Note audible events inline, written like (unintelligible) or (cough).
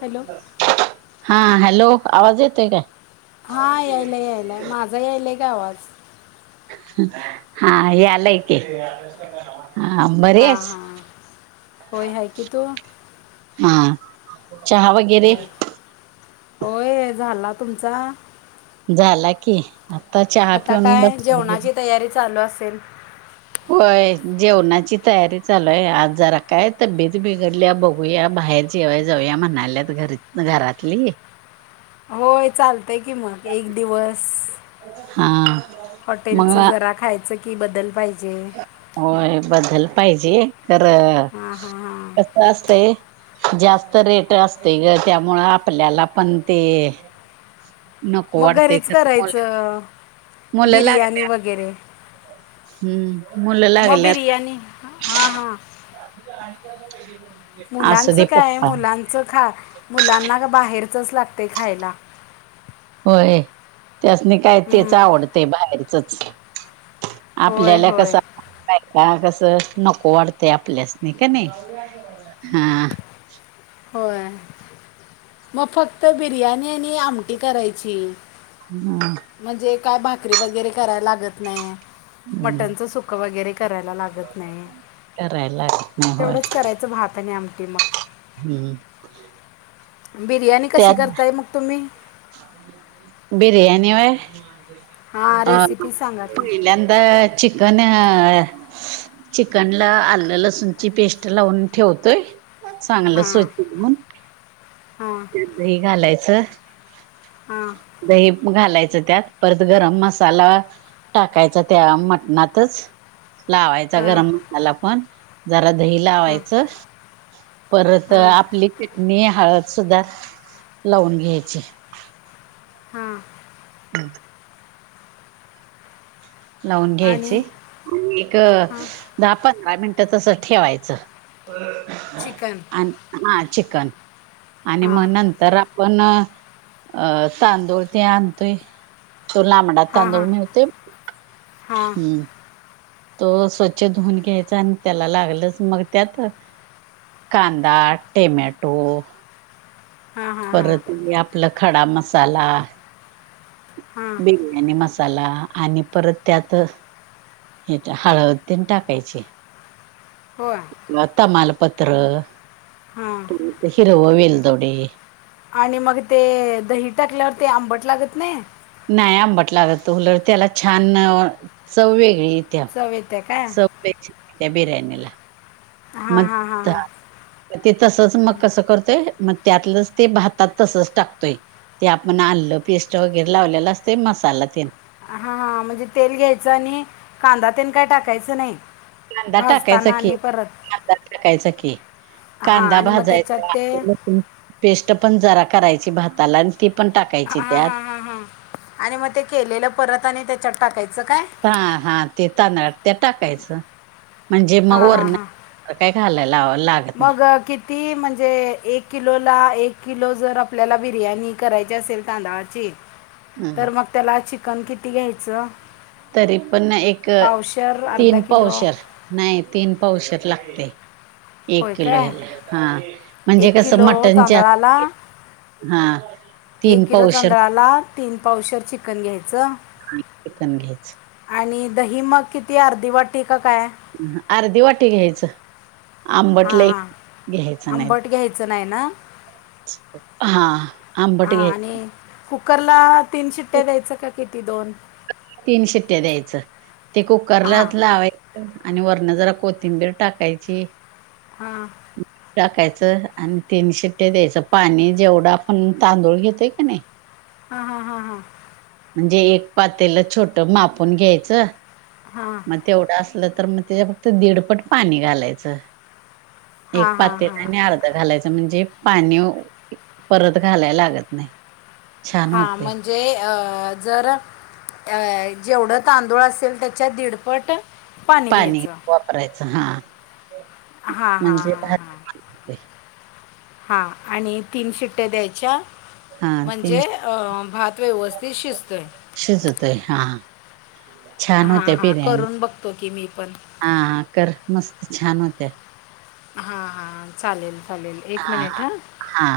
Hello हा, hello! आवाज येतोय काय? हा यायला, यायलाय माझा यायलाय का आवाज? हा यायलाय की. हा बरी हा, आहेस हा होयहाय की तु हा, चहा वगै होय झाला तुमचा? झाला की, आता चहा आता पिऊन काय बसलोय. जेवणाची तयारी चालू असेल. होय जेवणाची तयारी चालूये, आज जरा काय तब्येत बिघडल्या बघुया बाहेर जेवायला जाऊया म्हणाल्यात, घरी घरातली. होय चालतंय की मग, एक दिवस. हा हॉटेलच मग जरा खायचं कि, बदल पाहिजे. होय बदल पाहिजे, खरं हा हा हा. असतय जास्त रेट असतय ग त्यामुळ आपल्याला पण ते नको मग वाटतय. घरीच करायचं मुलं लाग बिर्याणी वगैरे हम्म. मुलं मग लागल्यात बिर्याणी हां हां असू दे पप्पा च खा मुलांना बाहेरचच लागतय खायला होय. त्यासनी काय तेच हम्म. आवडतय बाहेरचच. होय आपल्याला होय कस का का कसं नको वाढतंय आपल्यासनी कणी? हा. होय. मग फक्त बिर्याणी आणि आमटी करायची. हा. म्हणजे काय भाकरी वगैरे करायला लागत नाही. मटणचं सुप क वगैरे करायला लागत नाही. करायला लागत नाही होय तेवढंच करायचं भात आणि आमटी मग हम्म. बिर्याणी कशी त्यात करताय मग तुम्ही? बिर्याणी व्हय? हां अ रेसिपी सांगा की पहिल्यांदा चिकन चिकन ला आलं, लसूणची पेस्ट लावून ठेवतोय. चांगलं हां स्वच्छ धुऊन हां त्यात दही घालायचं. हा. दही घालायचं त्यात परत गरम मसाला टाकायचा त्या मटणातच. लावायचा हां गरम मसाला पण जरा दही हां लावायचं परत हां आपली चिटणी, हळद सुद्धा लावून घ्यायची. हा. हम्म. लावून आणि घ्यायची. एक हां दहा, पंधरा मिनिटं तस ठेवायचं. चिकन हा चिकन आणि हां मग नंत तर आपण अ तांदूळ ते आणतोय. तो मडा तांदूळ मिळतोय हा. हम्म, तो स्वच्छ धुऊन घ्यायचा आणि त्याला लागलच मग त्यात कांदा, टमॅटो हा हा. परत आपलं खडा मसाला हां बिर्याणी मसाला आणि परत त्यात हे हळद तेन टाकायची. होय. मालपत्र, हां हिरवं वेलदोडे आणि मग ते दही टाकल्यावर ते आंबट लागत नाही. नाही आंबट लागत. त उलट त्याला छान चव वेगळी यित्या. चव येते काय चव त्या (unintelligible) बिर्याणीला. हां मग हां हां ते तसच हां मग कसं करतोय? मग त्यातलंच ते भातात तसच टाकतोय. ते आपण आलं पेस्ट वगैरे लावलेलं असतय मसाला ते हा हा. म्हणजे तेल घ्यायचं आणि कांदा तेन काही टाकायचं नाही? कांदा टाकायचा भाजताना की आणि परत कांदा टाकायचा की. हां कांदा आणि मग त्याच्यात ते भाजायचा पेस्ट पण जरा करायची भाताला आणि ती पण टाकायची हां त्यात. हां हां हां आणि मग ते केलेलं परत आणि त्याच्यात टाकायचं काय? हा हा ते तांदळात ते टाकायचं म्हणजे हां मग वर हां न- हां काय घालाय लाव लाग- मग किती- ती म्हणजे एक किलो ला एक किलो जर आपल्याला बिर्याणी करायची असेल तांदळाची- ह तर मग त्याला चिकन किती घ्यायचं? तरी पण ना एक पावशर अर्धा तीन किलो पावशेर, नाही तीन पावशेर लागते. एक होय किलो काय ह्याला हा म्हणजे एक कसं किलो मटणचे- तांदळाला हा तीन एक किलो पावशेर- तांदळाला तीन पावशर चिकन घ्यायचं. आणि पण घ्यायच. आणि दही मग किती अर्धी वाटी का काय? अर्धी वाटी घ्यायचं आंबट हां लई हां घ्यायचं नाही. आंबट घ्यायचं नाही ना? हा आंबट हां घ्याय- आणि कुकरला तीन शिट्ट्या द्यायच का किती दोन- तीन शिट्ट्या द्यायचं ते कुकरला हां लावाय- आणि वरण जरा कोथिंबीर टाकायची. हां. टाकायचं आणि तीन शिट्टे द्यायचं पाणी जेवढं आपण तांदूळ घेतोय का नाही- हा हा हा हां. म्हणजे एक पातेल छोट मापून घ्यायचं. हा. मग तेवढं असलं तर मग त्याच्या फक्त दीडपट पाणी घालायचं एक हां हां पातेल हां आणि अर्ध. घालायचं म्हणजे पाणी परत घालाय लागत नाही. छान हां होते म- जे जर जेवढं तांदूळ असेल त्याच्यात दीडपट- पाणी वापरायचं हा. हा हा हा म्हणजे हा. भात होते हा आणि तीन शिट्ट्या द्यायच्या. हा तीन म्हणजे भात व्यवस्थित शिजतोय. शिजतोय हा छान हा होत्या हा बिर्याणी करून बघतो की मी पण- हा कर मस्त छान होत्या. हां हां चालेल चालेल एक हा मिनिट हां. हा.